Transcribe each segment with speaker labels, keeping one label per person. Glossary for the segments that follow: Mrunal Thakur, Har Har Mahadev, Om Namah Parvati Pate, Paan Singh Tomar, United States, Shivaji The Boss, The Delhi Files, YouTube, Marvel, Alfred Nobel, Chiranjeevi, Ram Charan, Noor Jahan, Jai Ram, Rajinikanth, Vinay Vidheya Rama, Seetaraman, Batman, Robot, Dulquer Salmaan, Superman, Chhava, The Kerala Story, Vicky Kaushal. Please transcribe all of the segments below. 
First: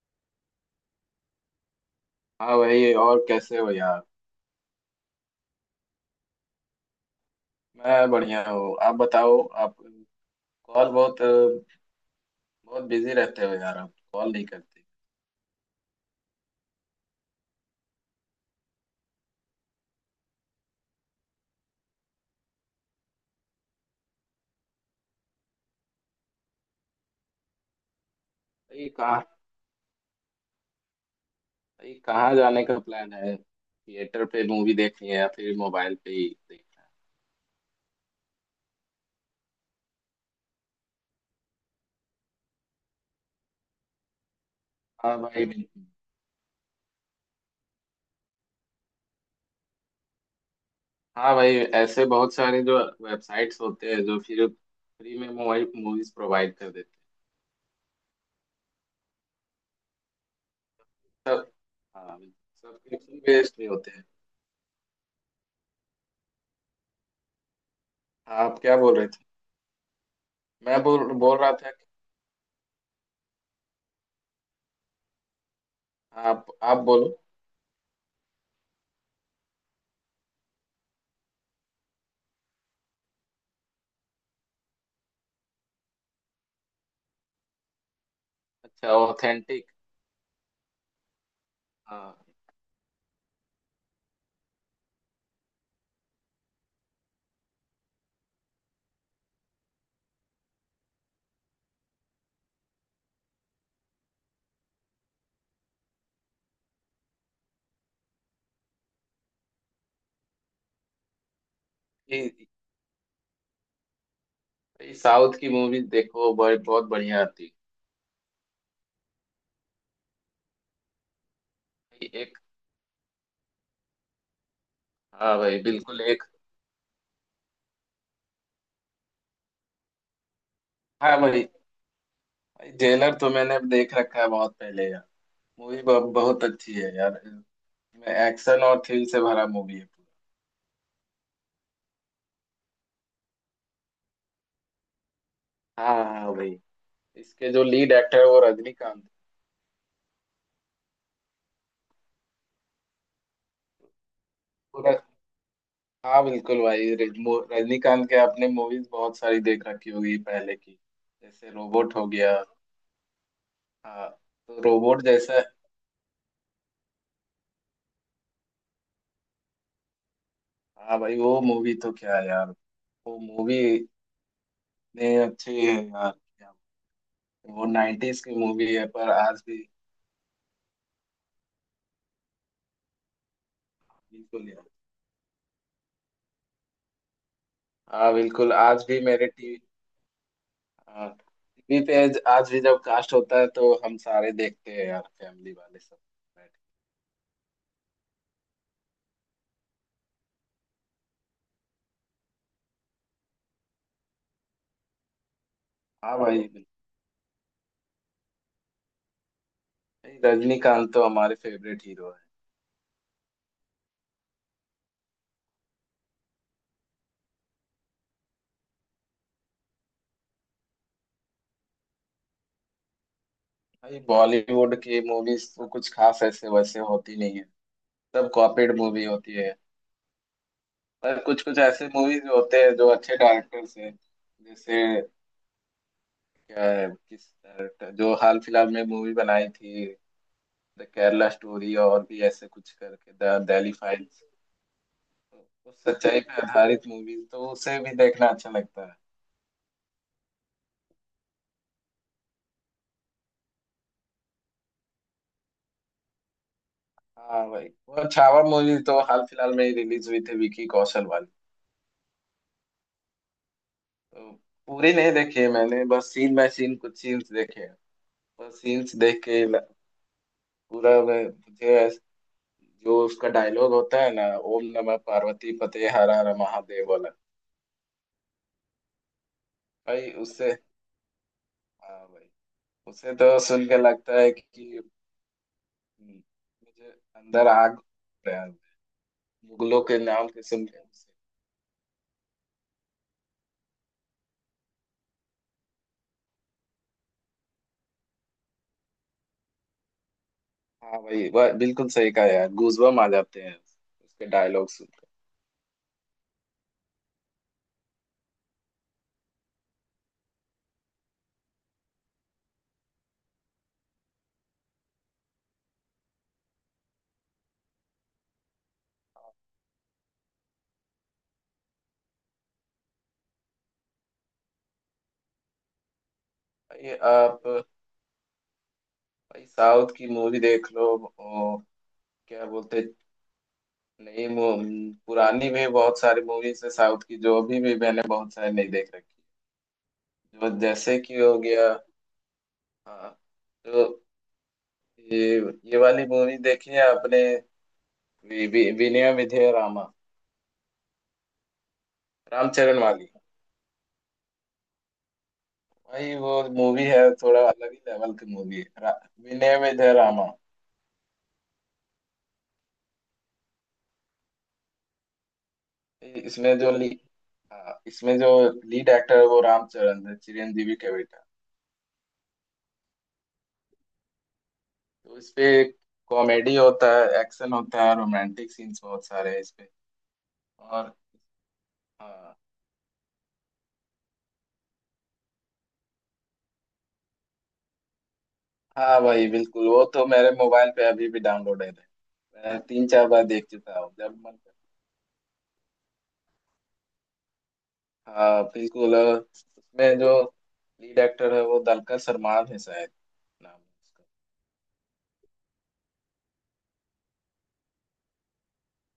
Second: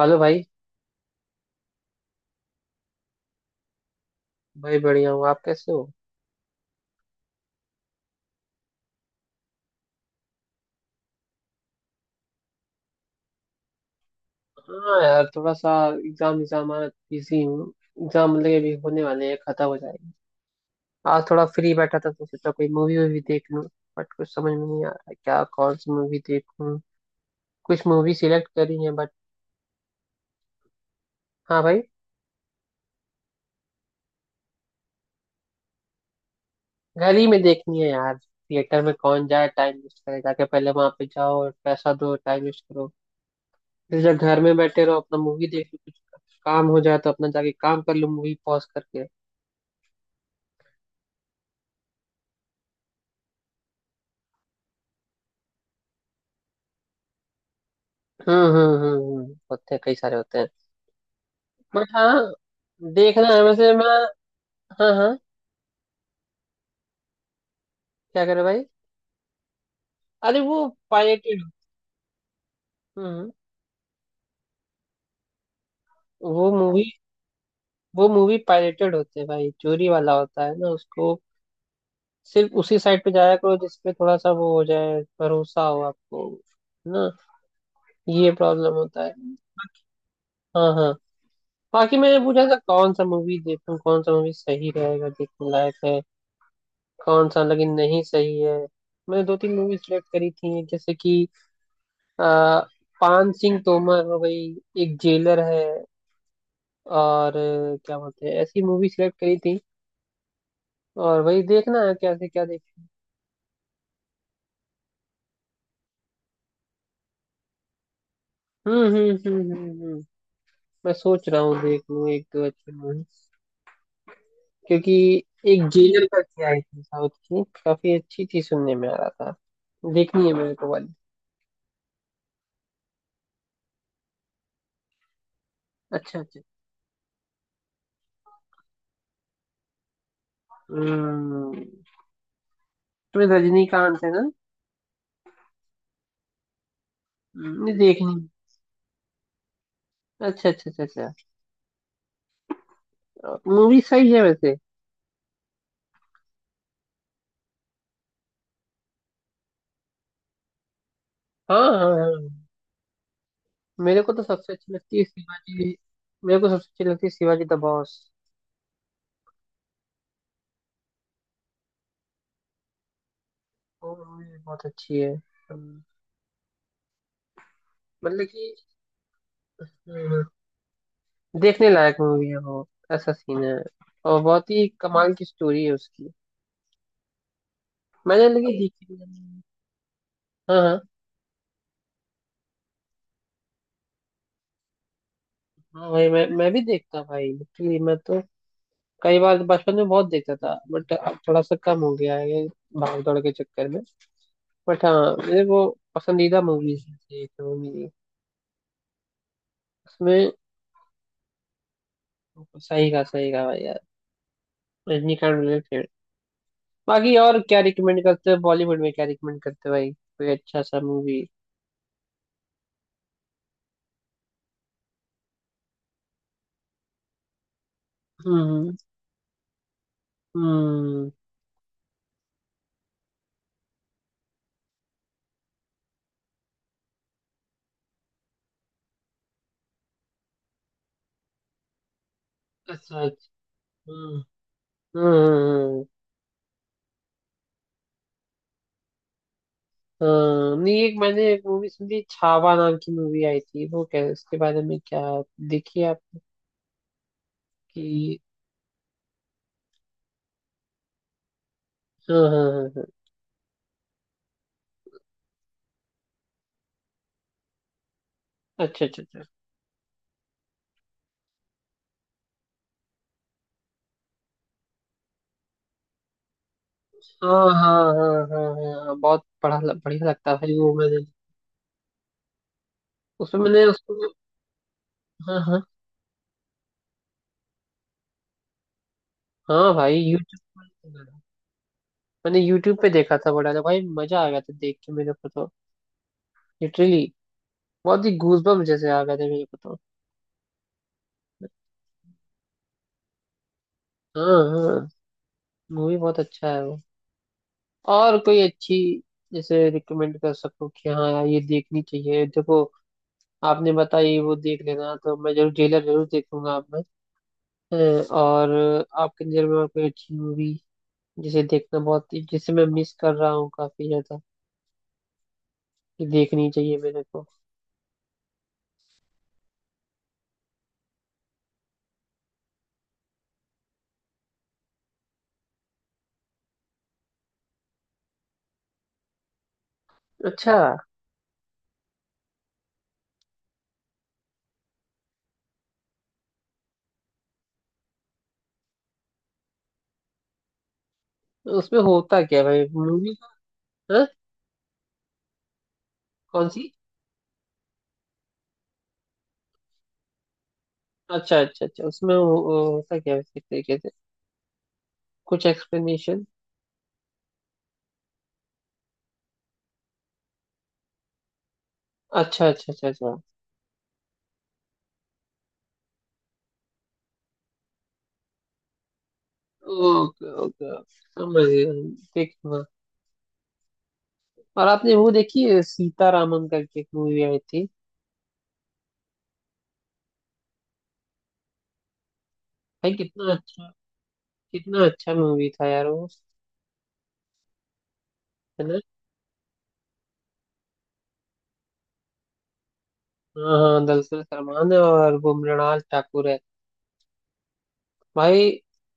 Speaker 1: Hello भाई।
Speaker 2: हाँ भाई, और कैसे हो यार?
Speaker 1: भाई बढ़िया हूँ, आप कैसे हो?
Speaker 2: मैं बढ़िया हूँ, आप बताओ। आप कॉल बहुत बहुत बिजी रहते हो यार, आप कॉल नहीं करते।
Speaker 1: हाँ यार, थोड़ा सा एग्जाम एग्जाम बिजी हूँ। एग्जाम मतलब अभी होने वाले हैं, खत्म हो जाएंगे। आज थोड़ा फ्री बैठा था तो सोचा कोई मूवी वूवी देख लूँ, बट कुछ समझ में नहीं आ रहा है क्या, कौन सी मूवी देखूँ। कुछ मूवी सिलेक्ट करी
Speaker 2: भाई
Speaker 1: है बट
Speaker 2: कहाँ
Speaker 1: हाँ भाई,
Speaker 2: भाई कहाँ जाने का प्लान है, थिएटर पे मूवी देखनी है या फिर मोबाइल पे ही देखनी है?
Speaker 1: घर ही में देखनी है यार। थिएटर में कौन जाए टाइम वेस्ट करे, जाके पहले वहां पे जाओ और पैसा दो, टाइम वेस्ट करो। फिर जब घर में बैठे रहो
Speaker 2: हाँ
Speaker 1: अपना
Speaker 2: भाई,
Speaker 1: मूवी देख लो,
Speaker 2: बिल्कुल।
Speaker 1: कुछ काम हो जाए तो अपना जाके काम कर लो मूवी पॉज करके।
Speaker 2: हाँ भाई, ऐसे बहुत सारे जो वेबसाइट्स होते हैं जो फिर फ्री में मोबाइल मूवीज प्रोवाइड कर देते
Speaker 1: होते हैं, कई सारे होते हैं।
Speaker 2: हैं सब।
Speaker 1: बट
Speaker 2: हाँ,
Speaker 1: हाँ,
Speaker 2: सब्सक्रिप्शन
Speaker 1: देखना है
Speaker 2: बेस्ड भी
Speaker 1: वैसे
Speaker 2: होते
Speaker 1: मैं।
Speaker 2: हैं।
Speaker 1: हाँ हाँ। क्या
Speaker 2: हाँ,
Speaker 1: करे
Speaker 2: आप
Speaker 1: भाई।
Speaker 2: क्या बोल रहे थे?
Speaker 1: अरे वो
Speaker 2: मैं बोल बोल
Speaker 1: पायरेटेड।
Speaker 2: रहा था कि-
Speaker 1: हम्म
Speaker 2: आप
Speaker 1: वो
Speaker 2: आप
Speaker 1: मूवी
Speaker 2: बोलो।
Speaker 1: वो मूवी पायरेटेड होते हैं भाई, चोरी वाला होता है ना उसको। सिर्फ उसी साइट पे जाया करो जिसपे थोड़ा सा वो हो जाए, भरोसा हो आपको। है ना? ये प्रॉब्लम
Speaker 2: अच्छा,
Speaker 1: होता है।
Speaker 2: ऑथेंटिक।
Speaker 1: हाँ हाँ। बाकी
Speaker 2: हाँ,
Speaker 1: मैंने पूछा था कौन सा मूवी देखूं, कौन सा मूवी सही रहेगा देखने लायक है, कौन सा लेकिन नहीं सही है। मैंने दो तीन मूवी सिलेक्ट करी थी, जैसे कि आ, पान सिंह तोमर हो गई, एक जेलर है, और क्या बोलते हैं, ऐसी मूवी सिलेक्ट करी थी। और वही देखना है, कैसे
Speaker 2: ये
Speaker 1: क्या देखें।
Speaker 2: ये साउथ की मूवी देखो, बड़ी बहुत बढ़िया आती
Speaker 1: हम्म। मैं सोच रहा हूँ देख
Speaker 2: है
Speaker 1: लूँ एक
Speaker 2: एक।
Speaker 1: दो अच्छी मूवी, क्योंकि
Speaker 2: हाँ भाई,
Speaker 1: एक
Speaker 2: बिल्कुल
Speaker 1: जेलर
Speaker 2: एक।
Speaker 1: करके आई थी साउथ की, काफी अच्छी थी सुनने में आ रहा था। देखनी है मेरे को वाली।
Speaker 2: हाँ भाई, जेलर तो मैंने देख रखा है बहुत पहले यार। मूवी
Speaker 1: अच्छा अच्छा।
Speaker 2: बहुत अच्छी है यार, इसमें एक्शन और थ्रिल से भरा मूवी है पूरा।
Speaker 1: हम्म तो रजनीकांत है ना?
Speaker 2: हाँ हाँ भाई, इसके जो
Speaker 1: नहीं
Speaker 2: लीड
Speaker 1: देखनी।
Speaker 2: एक्टर है वो रजनीकांत।
Speaker 1: अच्छा अच्छा अच्छा। अच्छा मूवी सही है वैसे।
Speaker 2: पूरा। हाँ बिल्कुल भाई, रजनीकांत के आपने मूवीज बहुत सारी देख रखी होगी पहले की, जैसे
Speaker 1: हाँ हाँ
Speaker 2: रोबोट हो
Speaker 1: हाँ।
Speaker 2: गया।
Speaker 1: मेरे
Speaker 2: हाँ,
Speaker 1: को तो सबसे
Speaker 2: तो
Speaker 1: अच्छी लगती
Speaker 2: रोबोट
Speaker 1: है
Speaker 2: जैसा।
Speaker 1: शिवाजी। मेरे को सबसे अच्छी लगती है शिवाजी द बॉस।
Speaker 2: हाँ भाई, वो मूवी तो क्या है यार, वो मूवी।
Speaker 1: वो मूवी बहुत अच्छी है।
Speaker 2: नहीं अच्छी है यार क्या, वो 90s
Speaker 1: मतलब
Speaker 2: की
Speaker 1: कि
Speaker 2: मूवी है पर आज भी
Speaker 1: हम्म, देखने लायक मूवी है वो, ऐसा सीन है। और
Speaker 2: बिल्कुल
Speaker 1: बहुत
Speaker 2: यार।
Speaker 1: ही कमाल की स्टोरी है उसकी।
Speaker 2: हाँ,
Speaker 1: मैंने
Speaker 2: बिल्कुल
Speaker 1: लगी
Speaker 2: आज
Speaker 1: देखी
Speaker 2: भी
Speaker 1: भी
Speaker 2: मेरे
Speaker 1: नहीं।
Speaker 2: टीवी
Speaker 1: हाँ हाँ।
Speaker 2: टीवी पे आज आज भी जब कास्ट होता है तो हम सारे देखते हैं यार, फैमिली वाले
Speaker 1: हाँ
Speaker 2: सब
Speaker 1: भाई, मैं
Speaker 2: बैठ
Speaker 1: भी देखता भाई, लिटरली मैं तो कई बार तो बचपन में बहुत देखता था, बट अब थोड़ा सा कम हो गया है ये, भाग दौड़ के चक्कर में। बट हाँ, मेरे वो
Speaker 2: के। हाँ भाई,
Speaker 1: पसंदीदा
Speaker 2: बिल्कुल।
Speaker 1: मूवीज है एक तो मेरी,
Speaker 2: भाई,
Speaker 1: उसमें।
Speaker 2: रजनीकांत तो हमारे फेवरेट हीरो है।
Speaker 1: सही कहा, सही कहा भाई। रजनीकांत मेरे फेवरेट। बाकी और क्या रिकमेंड करते हो, बॉलीवुड में क्या रिकमेंड करते हो भाई, कोई अच्छा सा मूवी?
Speaker 2: भाई, बॉलीवुड की मूवीज तो कुछ खास ऐसे वैसे होती नहीं है, सब कॉपीड
Speaker 1: हम्म
Speaker 2: मूवी होती है।
Speaker 1: हम्म
Speaker 2: पर कुछ कुछ ऐसे मूवीज होते हैं जो अच्छे डायरेक्टर्स हैं, जैसे क्या है किस डायरेक्टर जो हाल फिलहाल में मूवी बनाई थी, द केरला स्टोरी और भी ऐसे कुछ
Speaker 1: अच्छा
Speaker 2: करके,
Speaker 1: अच्छा।
Speaker 2: द दिल्ली
Speaker 1: हम्म
Speaker 2: फाइल्स।
Speaker 1: हम्म
Speaker 2: तो उस
Speaker 1: हम्म,
Speaker 2: सच्चाई पे आधारित मूवीज तो उसे भी देखना अच्छा लगता है।
Speaker 1: हम्म। नहीं, एक मैंने एक मूवी सुनी छावा नाम की, मूवी आई थी वो, क्या उसके बारे में? क्या देखिए आप
Speaker 2: हाँ भाई, वो
Speaker 1: कि?
Speaker 2: छावा मूवी तो हाल फिलहाल में ही रिलीज हुई थी विकी कौशल वाली।
Speaker 1: हाँ हाँ हाँ हाँ।
Speaker 2: तो पूरी नहीं देखी है मैंने, बस सीन बाय सीन कुछ सीन्स देखे हैं। बस
Speaker 1: अच्छा
Speaker 2: सीन्स
Speaker 1: अच्छा
Speaker 2: देख
Speaker 1: अच्छा।
Speaker 2: के ल- पूरा मैं- मुझे ऐस- जो उसका डायलॉग होता है ना, ओम नमः पार्वती पते हर हर महादेव वाला।
Speaker 1: हाँ हाँ हाँ हाँ हाँ हाँ, बहुत बड़ा बढ़िया
Speaker 2: भाई
Speaker 1: लगता है
Speaker 2: उससे,
Speaker 1: भाई वो। मैंने
Speaker 2: हाँ भाई, उसे तो
Speaker 1: उसमें, मैंने
Speaker 2: सुन के
Speaker 1: उसको,
Speaker 2: लगता है कि
Speaker 1: हाँ हाँ
Speaker 2: हम्म, मुझे अंदर आग, प्यार,
Speaker 1: हाँ
Speaker 2: मुगलों के
Speaker 1: भाई।
Speaker 2: नाम
Speaker 1: यूट्यूब,
Speaker 2: के सुन के उसे-
Speaker 1: मैंने यूट्यूब पे देखा था बड़ा, तो भाई मजा आ गया था देख के मेरे को तो। लिटरली बहुत ही गूजबम्प जैसे आ गए थे मेरे को तो।
Speaker 2: हाँ भाई, वह बिल्कुल सही कहा यार, गूजबम आ जाते हैं
Speaker 1: हाँ
Speaker 2: उसके डायलॉग
Speaker 1: हाँ।
Speaker 2: सुन के।
Speaker 1: मूवी बहुत अच्छा है वो। और कोई अच्छी, जैसे रिकमेंड कर सको कि हाँ यार, ये देखनी चाहिए देखो। आपने बताई वो देख लेना, तो मैं जरूर जेलर जरूर देखूंगा आप में। हाँ, और आपके नजर में और कोई अच्छी मूवी, जिसे देखना, बहुत जिसे मैं मिस कर रहा हूँ काफी ज्यादा, कि देखनी चाहिए
Speaker 2: भाई
Speaker 1: मेरे को।
Speaker 2: आप, भाई साउथ की मूवी देख लो। ओ, क्या बोलते, नई मू- पुरानी भी बहुत सारी मूवीज है साउथ की जो अभी भी मैंने बहुत सारी नहीं देख रखी जो,
Speaker 1: अच्छा,
Speaker 2: जैसे कि हो गया। हाँ, तो ये ये वाली मूवी देखी है आपने, वि- वि- विनय विधेय रामा,
Speaker 1: उसमें होता क्या है भाई
Speaker 2: रामचरण वाली।
Speaker 1: मूवी? हाँ।
Speaker 2: भाई वो
Speaker 1: कौन सी?
Speaker 2: मूवी है, थोड़ा अलग ही लेवल की मूवी है रा- विनय में जय रामा।
Speaker 1: अच्छा अच्छा अच्छा, उसमें होता क्या है, किस तरीके से, कुछ एक्सप्लेनेशन?
Speaker 2: इसमें जो ली हाँ, इसमें जो लीड एक्टर है वो रामचरण है, चिरंजीवी के बेटा।
Speaker 1: अच्छा अच्छा अच्छा अच्छा।
Speaker 2: तो इसपे कॉमेडी होता है, एक्शन होता है, रोमांटिक सीन्स बहुत सारे हैं इसपे।
Speaker 1: Okay okay.
Speaker 2: और
Speaker 1: समझ गया।
Speaker 2: हाँ
Speaker 1: देखूंगा। और आपने वो देखी है, सीतारामन करके एक मूवी आई थी?
Speaker 2: हाँ भाई, बिल्कुल वो तो मेरे मोबाइल पे अभी भी डाउनलोडेड है। मैं तीन
Speaker 1: भाई
Speaker 2: चार बार
Speaker 1: कितना
Speaker 2: देख
Speaker 1: अच्छा,
Speaker 2: चुका हूँ जब मन कर।
Speaker 1: कितना अच्छा मूवी था यार वो।
Speaker 2: हाँ
Speaker 1: है ना?
Speaker 2: बिल्कुल, और उसमें जो लीड एक्टर है वो दलकर सलमान है शायद, नाम
Speaker 1: हाँ
Speaker 2: है
Speaker 1: हाँ,
Speaker 2: उसका।
Speaker 1: दरअसल सलमान है, और वो मृणाल ठाकुर है। भाई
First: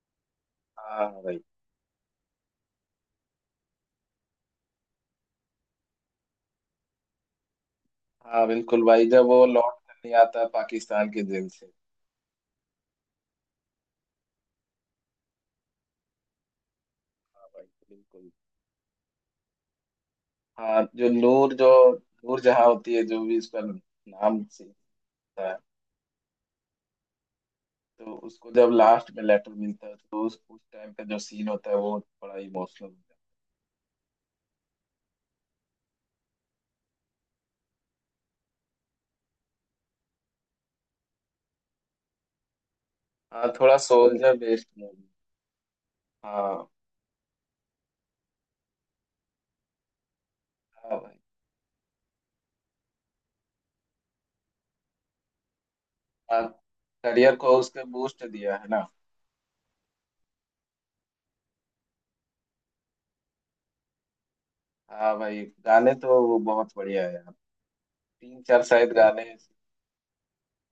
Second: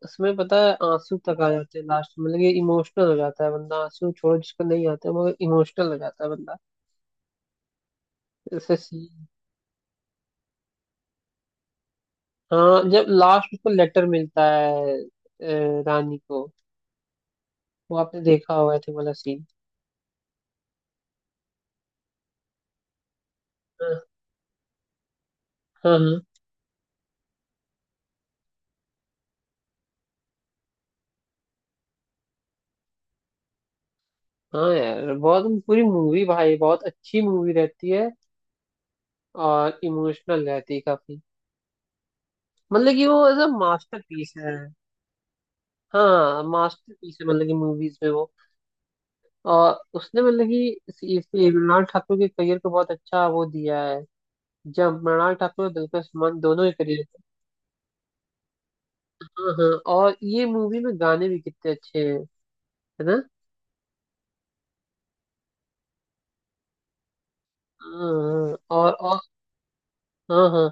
Speaker 1: उसमें पता है
Speaker 2: हाँ हाँ
Speaker 1: आंसू
Speaker 2: भाई,
Speaker 1: तक आ जाते हैं लास्ट में, मतलब इमोशनल हो जाता है बंदा। आंसू छोड़ो जिसको नहीं आते, मगर इमोशनल हो जाता है बंदा।
Speaker 2: हाँ बिल्कुल
Speaker 1: जैसे,
Speaker 2: भाई जब वो लौट कर नहीं आता पाकिस्तान के जेल से।
Speaker 1: हाँ जब लास्ट उसको लेटर मिलता है रानी को।
Speaker 2: हाँ भाई,
Speaker 1: वो आपने
Speaker 2: बिल्कुल।
Speaker 1: देखा होगा थे वाला सीन।
Speaker 2: हाँ, जो नूर जहाँ होती है, जो भी उसका
Speaker 1: हाँ
Speaker 2: नाम से होता है।
Speaker 1: हाँ हाँ।
Speaker 2: तो उसको जब लास्ट में लेटर मिलता है तो उस टाइम का जो सीन होता है वो बड़ा इमोशनल होता
Speaker 1: हाँ यार, बहुत पूरी मूवी भाई, बहुत अच्छी मूवी रहती है। और इमोशनल रहती है काफी। मतलब कि वो एज
Speaker 2: है।
Speaker 1: अ
Speaker 2: हाँ, थोड़ा
Speaker 1: मास्टरपीस
Speaker 2: सोल्जर
Speaker 1: है।
Speaker 2: Based movie.
Speaker 1: हाँ
Speaker 2: हाँ
Speaker 1: मास्टरपीस है, मतलब कि मूवीज में वो। और उसने मतलब कि
Speaker 2: हाँ भाई।
Speaker 1: मृणाल ठाकुर के करियर को बहुत अच्छा वो दिया है। जब मृणाल ठाकुर और दुलकर सलमान
Speaker 2: हाँ,
Speaker 1: दोनों के करियर।
Speaker 2: करियर को उसने बूस्ट दिया है ना।
Speaker 1: हाँ हाँ। और ये मूवी में गाने भी कितने अच्छे हैं, है ना?
Speaker 2: हाँ भाई, गाने तो वो बहुत बढ़िया है यार। तीन
Speaker 1: हाँ,
Speaker 2: चार शायद
Speaker 1: और
Speaker 2: गाने।
Speaker 1: हाँ हाँ।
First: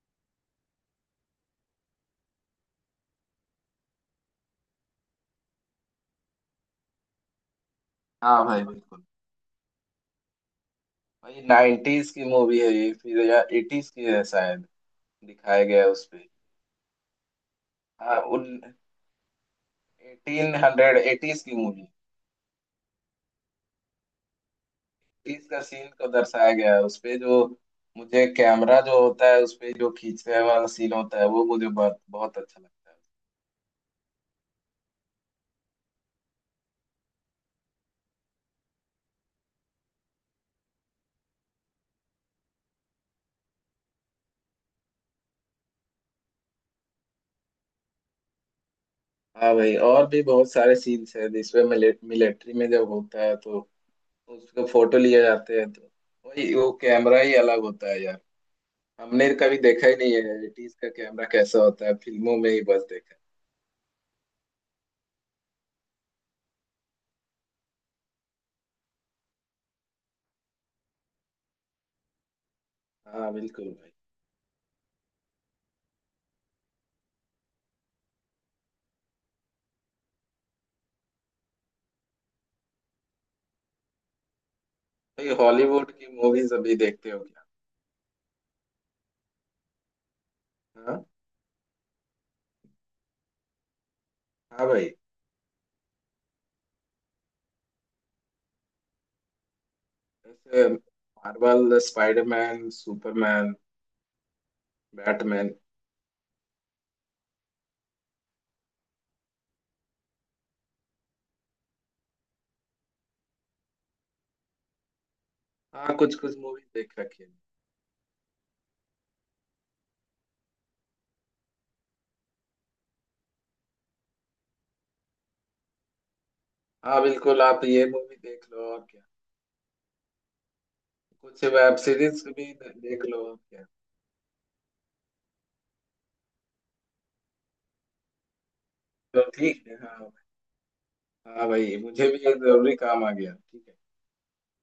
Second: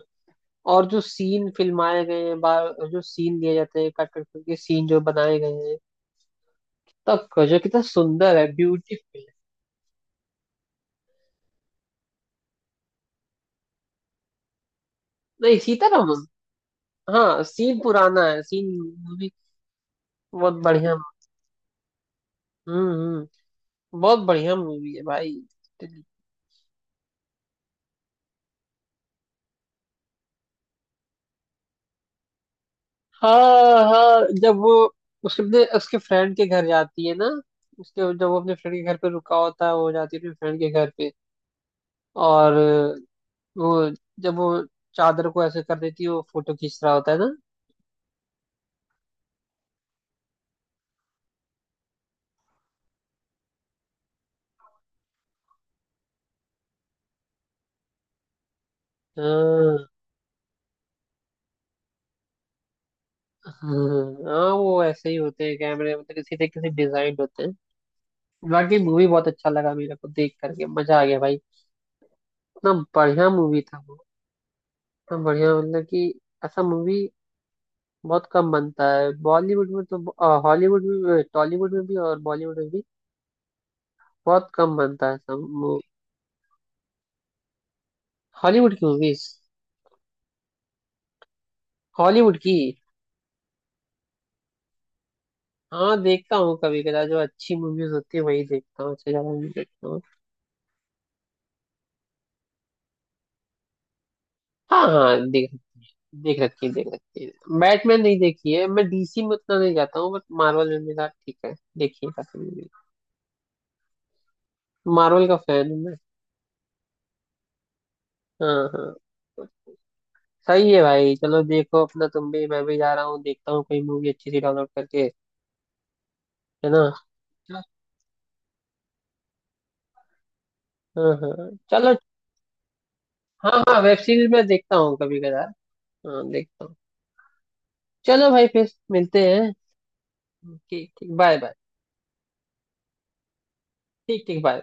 Speaker 1: और जो सीन फिल्माए गए हैं बार, जो सीन दिए जाते हैं कट कट करके, सीन जो बनाए गए हैं तब का, जो कितना सुंदर
Speaker 2: हाँ
Speaker 1: है,
Speaker 2: भाई, बिल्कुल
Speaker 1: ब्यूटीफुल है।
Speaker 2: भाई, 90s की मूवी है ये फिर या 80s की है शायद,
Speaker 1: नहीं
Speaker 2: दिखाया गया है
Speaker 1: सीतारामम,
Speaker 2: उसपे।
Speaker 1: हाँ सीन
Speaker 2: हाँ,
Speaker 1: पुराना है, सीन
Speaker 2: उन
Speaker 1: मूवी बहुत
Speaker 2: एटीन
Speaker 1: बढ़िया।
Speaker 2: हंड्रेड एटीज की मूवी।
Speaker 1: हम्म हम्म बहुत बढ़िया मूवी है भाई।
Speaker 2: 80s का सीन को दर्शाया गया है उसपे, जो मुझे कैमरा जो होता है उसपे जो खींचने वाला सीन होता है वो मुझे बहुत बहुत अच्छा लगता है।
Speaker 1: हाँ हाँ, जब वो उसके अपने उसके फ्रेंड के घर जाती है ना, उसके जब वो अपने फ्रेंड के घर पे रुका होता है, वो जाती है अपने फ्रेंड के घर पे, और वो जब वो चादर को ऐसे कर देती है, वो फोटो खींच रहा होता है ना।
Speaker 2: हाँ भाई, और भी बहुत सारे सीन्स हैं जिसमें मिलिट्री में जब होता है तो उसको फोटो लिए जाते हैं, तो वही वो कैमरा ही अलग होता है यार। हमने कभी
Speaker 1: हाँ
Speaker 2: देखा ही नहीं है 80s का कैमरा कैसा होता है, फिल्मों में ही बस देखा है।
Speaker 1: हाँ हाँ, वो ऐसे ही होते हैं कैमरे, मतलब किसी न किसी डिजाइन होते हैं। बाकी मूवी बहुत अच्छा लगा मेरे को, देख करके मजा आ गया भाई। इतना बढ़िया
Speaker 2: हाँ
Speaker 1: मूवी
Speaker 2: बिल्कुल
Speaker 1: था
Speaker 2: भाई।
Speaker 1: वो। इतना बढ़िया, मतलब कि ऐसा मूवी बहुत कम बनता है बॉलीवुड में, तो हॉलीवुड में, टॉलीवुड में भी और बॉलीवुड में भी बहुत कम बनता है
Speaker 2: भाई,
Speaker 1: ऐसा मूवी।
Speaker 2: हॉलीवुड की मूवीज अभी देखते हो क्या?
Speaker 1: हॉलीवुड की मूवीज?
Speaker 2: हाँ।
Speaker 1: हॉलीवुड की?
Speaker 2: हाँ भाई।
Speaker 1: हाँ देखता हूँ कभी कदा, जो अच्छी मूवीज होती है वही देखता हूँ, उससे ज्यादा नहीं देखता हूँ।
Speaker 2: जैसे मार्वल, स्पाइडरमैन, सुपरमैन,
Speaker 1: हाँ हाँ, देख
Speaker 2: बैटमैन।
Speaker 1: देख रखी है, देख रखी है। बैटमैन नहीं देखी है मैं, डीसी में उतना नहीं जाता हूँ, बट मार्वल में मेरा ठीक है, देखिए काफी मूवी। मार्वल का फैन हूँ मैं।
Speaker 2: हाँ, कुछ कुछ मूवीज देख रखी है।
Speaker 1: हाँ हाँ। सही है भाई, चलो देखो अपना, तुम भी मैं भी, जा रहा हूँ देखता हूँ कोई मूवी अच्छी सी डाउनलोड करके, है ना?
Speaker 2: हाँ बिल्कुल,
Speaker 1: हाँ
Speaker 2: आप ये मूवी देख लो और क्या।
Speaker 1: हाँ
Speaker 2: कुछ
Speaker 1: हाँ।
Speaker 2: वेब
Speaker 1: चलो।
Speaker 2: सीरीज भी देख लो और
Speaker 1: हाँ
Speaker 2: क्या।
Speaker 1: हाँ, वेब सीरीज मैं देखता हूँ कभी कदार। हाँ देखता हूँ। चलो भाई फिर मिलते
Speaker 2: तो
Speaker 1: हैं।
Speaker 2: ठीक है, हाँ।
Speaker 1: ठीक ठीक, बाय
Speaker 2: हाँ
Speaker 1: बाय।
Speaker 2: भाई, मुझे भी एक जरूरी काम आ गया, ठीक है।
Speaker 1: ठीक ठीक, बाय।